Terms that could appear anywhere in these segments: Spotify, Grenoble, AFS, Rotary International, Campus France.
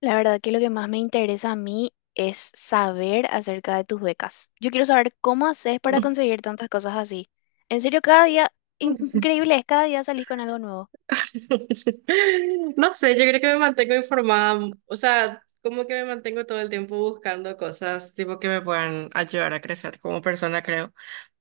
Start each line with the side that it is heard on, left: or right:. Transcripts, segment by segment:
left: La verdad que lo que más me interesa a mí es saber acerca de tus becas. Yo quiero saber cómo haces para conseguir tantas cosas así. En serio, cada día, increíble es, cada día salís con algo nuevo.
right: No sé, yo creo que me mantengo informada, o sea, como que me mantengo todo el tiempo buscando cosas tipo que me puedan ayudar a crecer como persona, creo.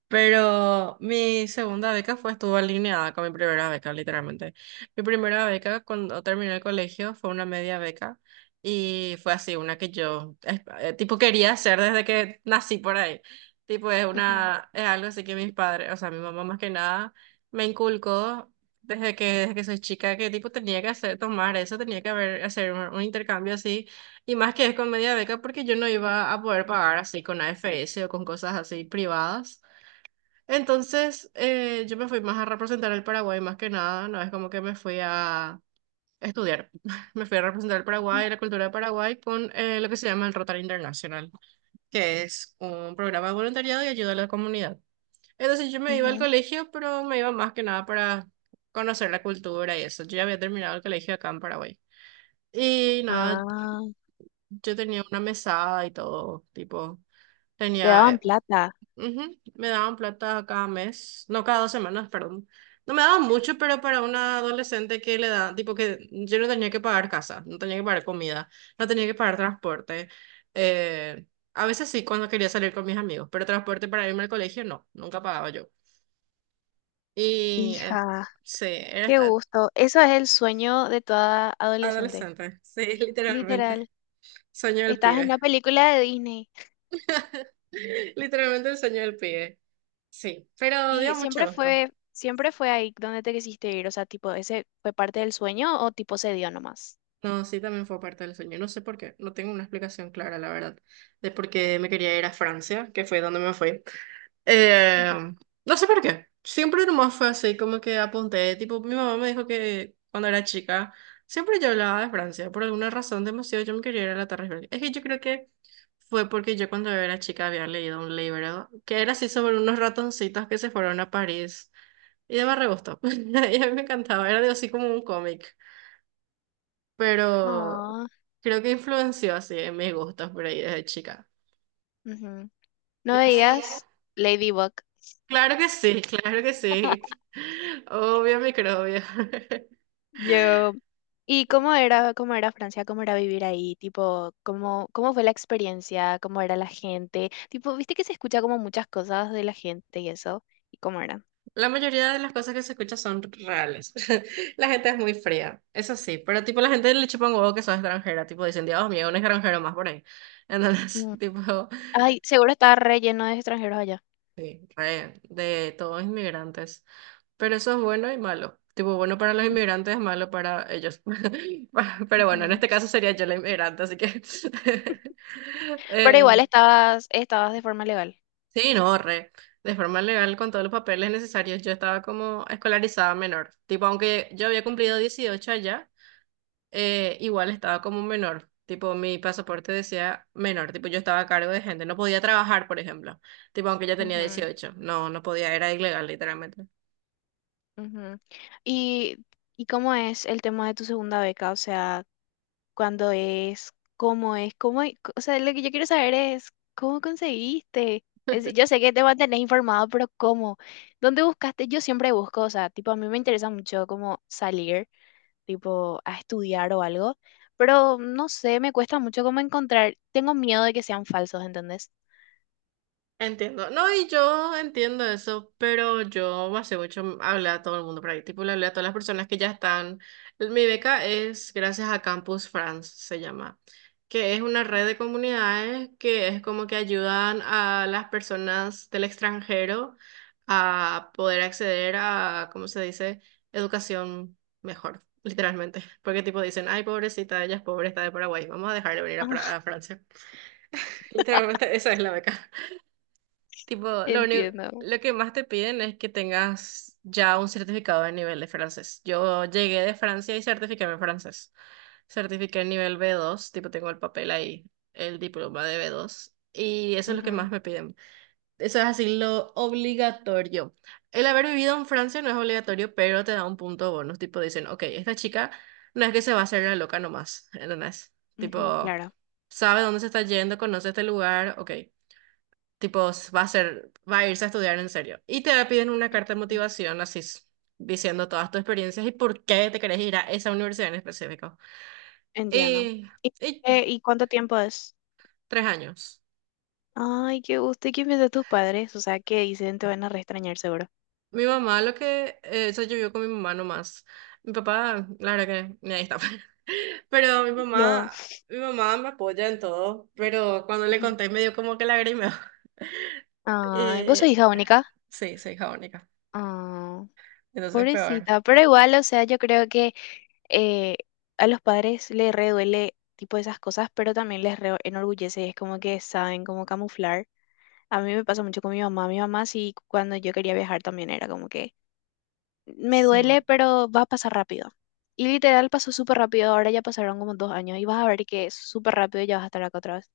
right: Pero mi segunda beca fue, estuvo alineada con mi primera beca, literalmente. Mi primera beca cuando terminé el colegio fue una media beca y fue así, una que yo, tipo, quería hacer desde que nací por ahí. Tipo, es
left: Ujú,
right: una, es algo así que mis padres, o sea, mi mamá más que nada me inculcó desde que soy chica que, tipo, tenía que hacer, tomar eso, tenía que haber, hacer un intercambio así. Y más que es con media beca porque yo no iba a poder pagar así con AFS o con cosas así privadas. Entonces, yo me fui más a representar el Paraguay, más que nada, no es como que me fui a estudiar. Me fui a representar el Paraguay, la cultura de Paraguay, con lo que se llama el Rotary International, que es un programa de voluntariado y ayuda a la comunidad. Entonces, yo me iba al
left: ujú.
right: colegio, pero me iba más que nada para conocer la cultura y eso. Yo ya había terminado el colegio acá en Paraguay. Y nada,
left: Ah,
right: yo tenía una mesada y todo, tipo.
left: te
right: Tenía,
left: daban plata.
right: ujú. Me daban plata cada mes, no cada dos semanas, perdón. No me daban mucho, pero para una adolescente que le da, tipo que yo no tenía que pagar casa, no tenía que pagar comida, no tenía que pagar transporte. Eh, a veces sí, cuando quería salir con mis amigos, pero transporte para irme al colegio no, nunca pagaba yo. Y
left: Hija,
right: sí, era
left: qué
right: esta-
left: gusto. Eso es el sueño de toda adolescente.
right: adolescente, sí, literalmente.
left: Literal.
right: Sueño del
left: Estabas en
right: pibe.
left: una película de Disney
right: Literalmente el sueño del pibe. Sí, pero
left: y
right: dio mucho gusto.
left: siempre fue ahí donde te quisiste ir. O sea, tipo, ¿ese fue parte del sueño o tipo se dio nomás?
right: No, sí, también fue parte del sueño. No sé por qué, no tengo una explicación clara, la verdad, de por qué me quería ir a Francia, que fue donde me fui. Eh, no sé por qué. Siempre nomás fue así, como que apunté. Tipo, mi mamá me dijo que cuando era chica, siempre yo hablaba de Francia. Por alguna razón demasiado yo me quería ir a la Torre Eiffel. Es que yo creo que fue porque yo cuando era chica había leído un libro que era así sobre unos ratoncitos que se fueron a París. Y de me re gustó. Y a mí me encantaba, era de- así como un cómic pero
left: Ujú.
right: creo que influenció así en mis gustos por ahí desde chica.
left: Ujú. No
right: Y así-
left: veías Ladybug.
right: claro que sí, claro que sí. Obvio, microbio.
left: Yo. ¿Y cómo era Francia? ¿Cómo era vivir ahí? Tipo, cómo fue la experiencia? ¿Cómo era la gente? Tipo, viste que se escucha como muchas cosas de la gente y eso. ¿Y cómo era?
right: La mayoría de las cosas que se escuchan son reales. La gente es muy fría, eso sí, pero tipo la gente le chupa un huevo que son extranjera, tipo dicen, Dios mío, un extranjero más por ahí. Entonces,
left: Mm.
right: tipo,
left: Ay, seguro estaba re lleno de extranjeros allá.
right: sí, re, de todos inmigrantes. Pero eso es bueno y malo. Tipo, bueno para los inmigrantes, malo para ellos. Pero bueno, en
left: Ujú.
right: este caso sería yo la inmigrante, así que...
left: Pero igual
right: eh,
left: estabas de forma legal.
right: sí, no, re. De forma legal, con todos los papeles necesarios, yo estaba como escolarizada menor. Tipo, aunque yo había cumplido 18 allá, igual estaba como menor. Tipo, mi pasaporte decía menor. Tipo, yo estaba a cargo de gente. No podía trabajar, por ejemplo. Tipo, aunque ya tenía
left: Ujú,
right: 18, no, no podía, era ilegal, literalmente.
left: ujú. ¿Y, y cómo es el tema de tu segunda beca? O sea, cuando es, cómo, e- o sea, lo que yo quiero saber es cómo conseguiste. Yo sé que te mantenés informado, pero ¿cómo? ¿Dónde buscaste? Yo siempre busco, o sea, tipo, a mí me interesa mucho como salir, tipo, a estudiar o algo, pero no sé, me cuesta mucho como encontrar, tengo miedo de que sean falsos, ¿entendés?
right: Entiendo. No, y yo entiendo eso, pero yo hace mucho hablé a todo el mundo por ahí. Tipo, le hablé a todas las personas que ya están. Mi beca es gracias a Campus France, se llama, que es una red de comunidades que es como que ayudan a las personas del extranjero a poder acceder a, ¿cómo se dice? Educación mejor, literalmente. Porque tipo dicen, ay, pobrecita, ella es pobre, está de Paraguay, vamos a dejar de venir a, Pra-
left: Ah,
right: a Francia. Literalmente, esa es la beca. Tipo, lo único,
left: entiendo.
right: lo que más te piden es que tengas ya un certificado de nivel de francés. Yo llegué de Francia y certifiqué mi francés. Certifiqué el nivel B2, tipo tengo el papel ahí, el diploma de B2. Y eso es lo que
left: Ujú,
right: más me piden. Eso es así lo obligatorio. El haber vivido en Francia no es obligatorio, pero te da un punto bonus. Tipo dicen, ok, esta chica no es que se va a hacer la loca nomás, ¿entendés?
left: ujú,
right: Tipo,
left: claro,
right: sabe dónde se está yendo, conoce este lugar, ok. Tipo, s- va a ser, va a irse a estudiar en serio. Y te piden una carta de motivación, así, s- diciendo todas tus experiencias y por qué te querés ir a esa universidad en específico.
left: entiendo.
right: Y,
left: ¿Y,
right: y
left: ¿Y cuánto tiempo es?
right: 3 años.
left: Ay, qué gusto. ¿Y qué piensan tus padres? O sea, ¿qué dicen? Te van a reextrañar seguro.
right: Mi mamá, lo que, eso yo vivo con mi mamá nomás. Mi papá, la verdad que, ni ahí está. Pero
left: Yo.
right: mi mamá me apoya en todo, pero cuando le conté me dio como que lagrimeo.
left: Ay, vos sos
right: Eh,
left: hija única.
right: sí, soy hija única,
left: Ah,
right: entonces peor.
left: pobrecita. Pero igual, o sea, yo creo que eh, a los padres les re duele tipo esas cosas, pero también les re enorgullece. Es como que saben cómo camuflar. A mí me pasa mucho con mi mamá. Mi mamá sí, cuando yo quería viajar también era como que me
right: Sí.
left: duele, pero va a pasar rápido. Y literal pasó súper rápido. Ahora ya pasaron como dos años y vas a ver que súper rápido ya vas a estar acá otra vez.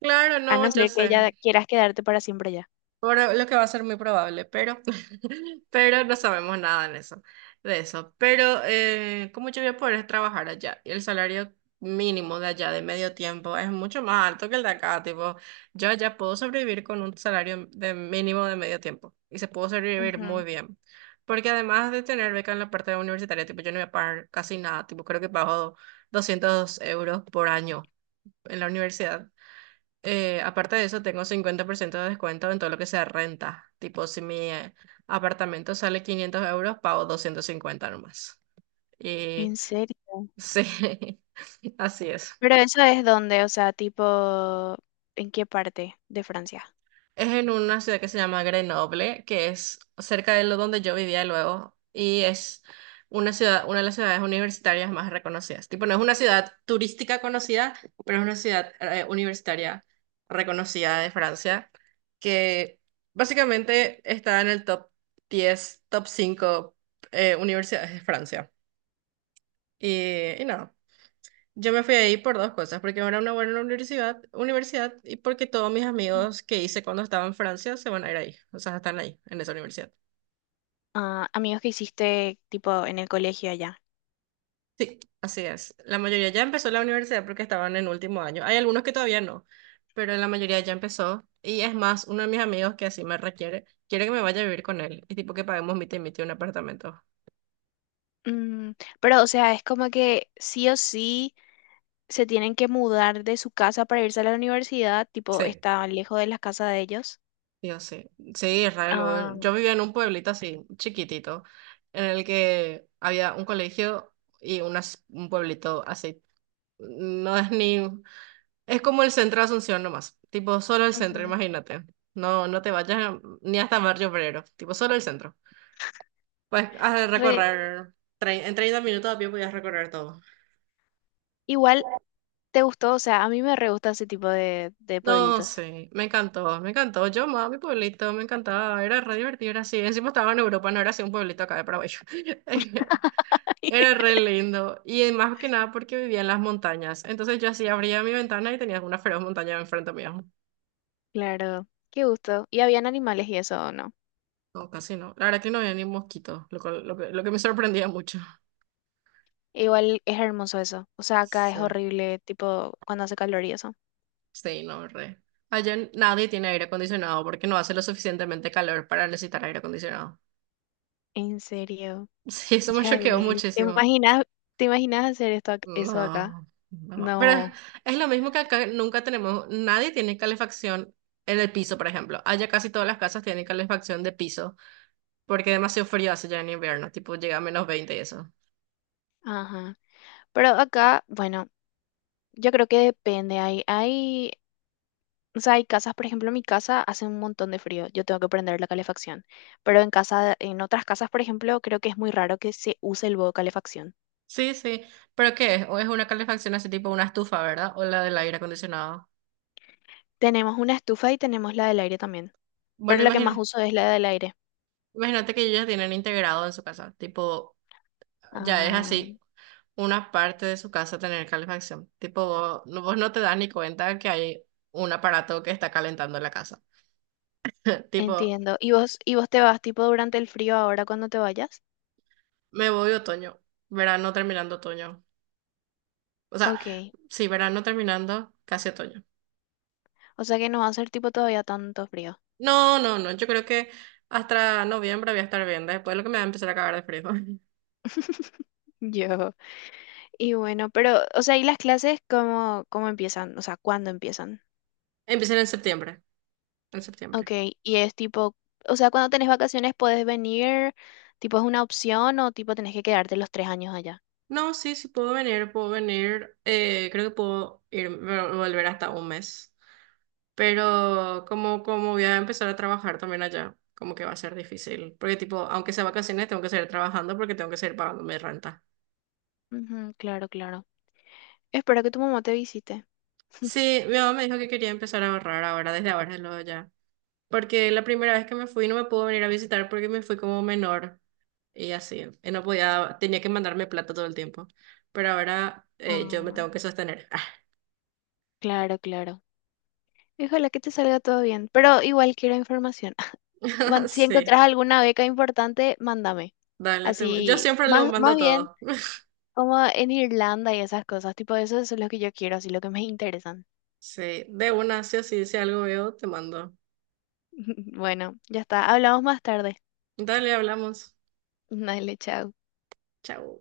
right: Claro,
left: A
right: no,
left: no
right: yo
left: ser que
right: sé.
left: ya quieras quedarte para siempre allá.
right: Por lo que va a ser muy probable, pero, pero no sabemos nada en eso, de eso. Pero, ¿cómo yo voy a poder trabajar allá? Y el salario mínimo de allá de medio tiempo es mucho más alto que el de acá. Tipo, yo allá puedo sobrevivir con un salario de mínimo de medio tiempo y se puedo sobrevivir muy
left: Ujú.
right: bien. Porque además de tener beca en la parte universitaria, tipo, yo no voy a pagar casi nada. Tipo, creo que pago €200 por año en la universidad. Aparte de eso, tengo 50% de descuento en todo lo que sea renta. Tipo, si mi apartamento sale €500, pago 250 nomás. Y
left: ¿En serio?
right: sí, así es.
left: Pero eso es donde, o sea, tipo, ¿en qué parte de Francia?
right: Es en una ciudad que se llama Grenoble, que es cerca de lo donde yo vivía luego, y es una ciudad, una de las ciudades universitarias más reconocidas. Tipo, no es una ciudad turística conocida, pero es una ciudad universitaria reconocida de Francia, que básicamente está en el top 10, top 5 universidades de Francia. Y no. Yo me fui ahí por dos cosas, porque era una buena universidad, universidad y porque todos mis
left: Ujú.
right: amigos que hice cuando estaba en Francia se van a ir ahí, o sea, están ahí, en esa universidad.
left: Ah, amigos que hiciste, tipo, en el colegio allá.
right: Sí, así es. La mayoría ya empezó la universidad porque estaban en último año. Hay algunos que todavía no, pero la mayoría ya empezó. Y es más, uno de mis amigos que así me requiere, quiere que me vaya a vivir con él, y tipo que paguemos mitad y mitad un apartamento.
left: Mm, pero, o sea, es como que sí o sí se tienen que mudar de su casa para irse a la universidad, tipo,
right: Sí.
left: está lejos de la casa de ellos.
right: Yo sé. Sí, Israel
left: Ah,
right: re. Yo vivía en un pueblito así, chiquitito, en el que había un colegio y unas- un pueblito así. No es ni... Es como el centro de Asunción nomás. Tipo, solo el centro,
left: ujú.
right: imagínate. No, no te vayas ni hasta Barrio Obrero. Tipo, solo el centro. Pues has de
left: Re-
right: recorrer... en 30 minutos a pie podías recorrer todo.
left: Igual, ¿te gustó? O sea, a mí me re gusta ese tipo de
right: No,
left: pueblitos.
right: sí, me encantó, me encantó. Yo amaba mi pueblito, me encantaba, era re divertido, era así. Encima estaba en Europa, no era así un pueblito acá de Paraguay. Era re lindo y más que nada porque vivía en las montañas. Entonces yo así abría mi ventana y tenía una feroz montaña enfrente mío.
left: Claro, qué gusto. ¿Y habían animales y eso o no?
right: No, casi no. La verdad que no había ni mosquitos, lo, cual- lo que me sorprendía mucho.
left: Igual es hermoso eso. O sea, acá es
right: Sí,
left: horrible, tipo, cuando hace calor y eso.
right: sí, no, re. Allá n- nadie tiene aire acondicionado porque no hace lo suficientemente calor para necesitar aire acondicionado.
left: En serio,
right: Sí, eso me
left: hija de
right: choqueó
left: mil.
right: muchísimo.
left: Te imaginas hacer esto, eso acá?
right: No, no. Pero es
left: No.
right: es lo mismo que acá nunca tenemos, nadie tiene calefacción en el piso, por ejemplo. Allá casi todas las casas tienen calefacción de piso. Porque demasiado frío hace ya en invierno, tipo llega a -20 y eso.
left: Ajá. Pero acá, bueno, yo creo que depende. O sea, hay casas, por ejemplo, en mi casa hace un montón de frío. Yo tengo que prender la calefacción. Pero en casa, en otras casas, por ejemplo, creo que es muy raro que se use el modo calefacción.
right: Sí, sí. ¿Pero qué es? ¿O es una calefacción así tipo una estufa, ¿verdad? O la del aire acondicionado.
left: Tenemos una estufa y tenemos la del aire también. Pero
right: Bueno,
left: la que más
right: imagina-
left: uso es la del aire.
right: imagínate que ellos ya tienen integrado en su casa, tipo, ya es
left: Ah.
right: así, una parte de su casa tener calefacción. Tipo, vos no te das ni cuenta que hay un aparato que está calentando la casa. Tipo,
left: Entiendo. ¿Y vos te vas tipo durante el frío ahora cuando te vayas?
right: me voy otoño, verano terminando otoño. O sea,
left: Ok.
right: sí, verano terminando, casi otoño.
left: O sea que no va a ser tipo todavía tanto frío.
right: No, no, no. Yo creo que hasta noviembre voy a estar bien. Después lo que me va a empezar a cagar de frío.
left: Yo. Y bueno, pero, o sea, ¿y las clases cómo empiezan? O sea, ¿cuándo empiezan?
right: Empiezan en septiembre. En
left: Ok.
right: septiembre.
left: Y es tipo, o sea, cuando tenés vacaciones podés venir, tipo es una opción o tipo tenés que quedarte los tres años allá.
right: No, sí, sí puedo venir, puedo venir. Creo que puedo ir, volver hasta un mes. Pero como, como voy a empezar a trabajar también allá, como que va a ser difícil. Porque tipo, aunque sea vacaciones, tengo que seguir trabajando porque tengo que seguir pagando mi renta.
left: Ujú, claro, claro. Espero que tu mamá te visite.
right: Sí, mi mamá me dijo que quería empezar a ahorrar ahora, desde luego ya. Porque la primera vez que me fui no me pudo venir a visitar porque me fui como menor y así. Y no podía, tenía que mandarme plata todo el tiempo. Pero ahora yo me
left: Ah,
right: tengo que sostener.
left: claro, claro. Y ojalá que te salga todo bien, pero igual quiero información. Si
right: Sí,
left: encontrás alguna beca importante, mándame.
right: dale, yo
left: Así,
right: siempre lo mando
left: más bien
right: todo.
left: como en Irlanda y esas cosas, tipo eso es lo que yo quiero, así lo que me interesan.
right: Sí, de una, sí o sí, si algo veo, te mando.
left: Bueno, ya está. Hablamos más tarde.
right: Dale, hablamos.
left: Dale, chao.
right: Chao.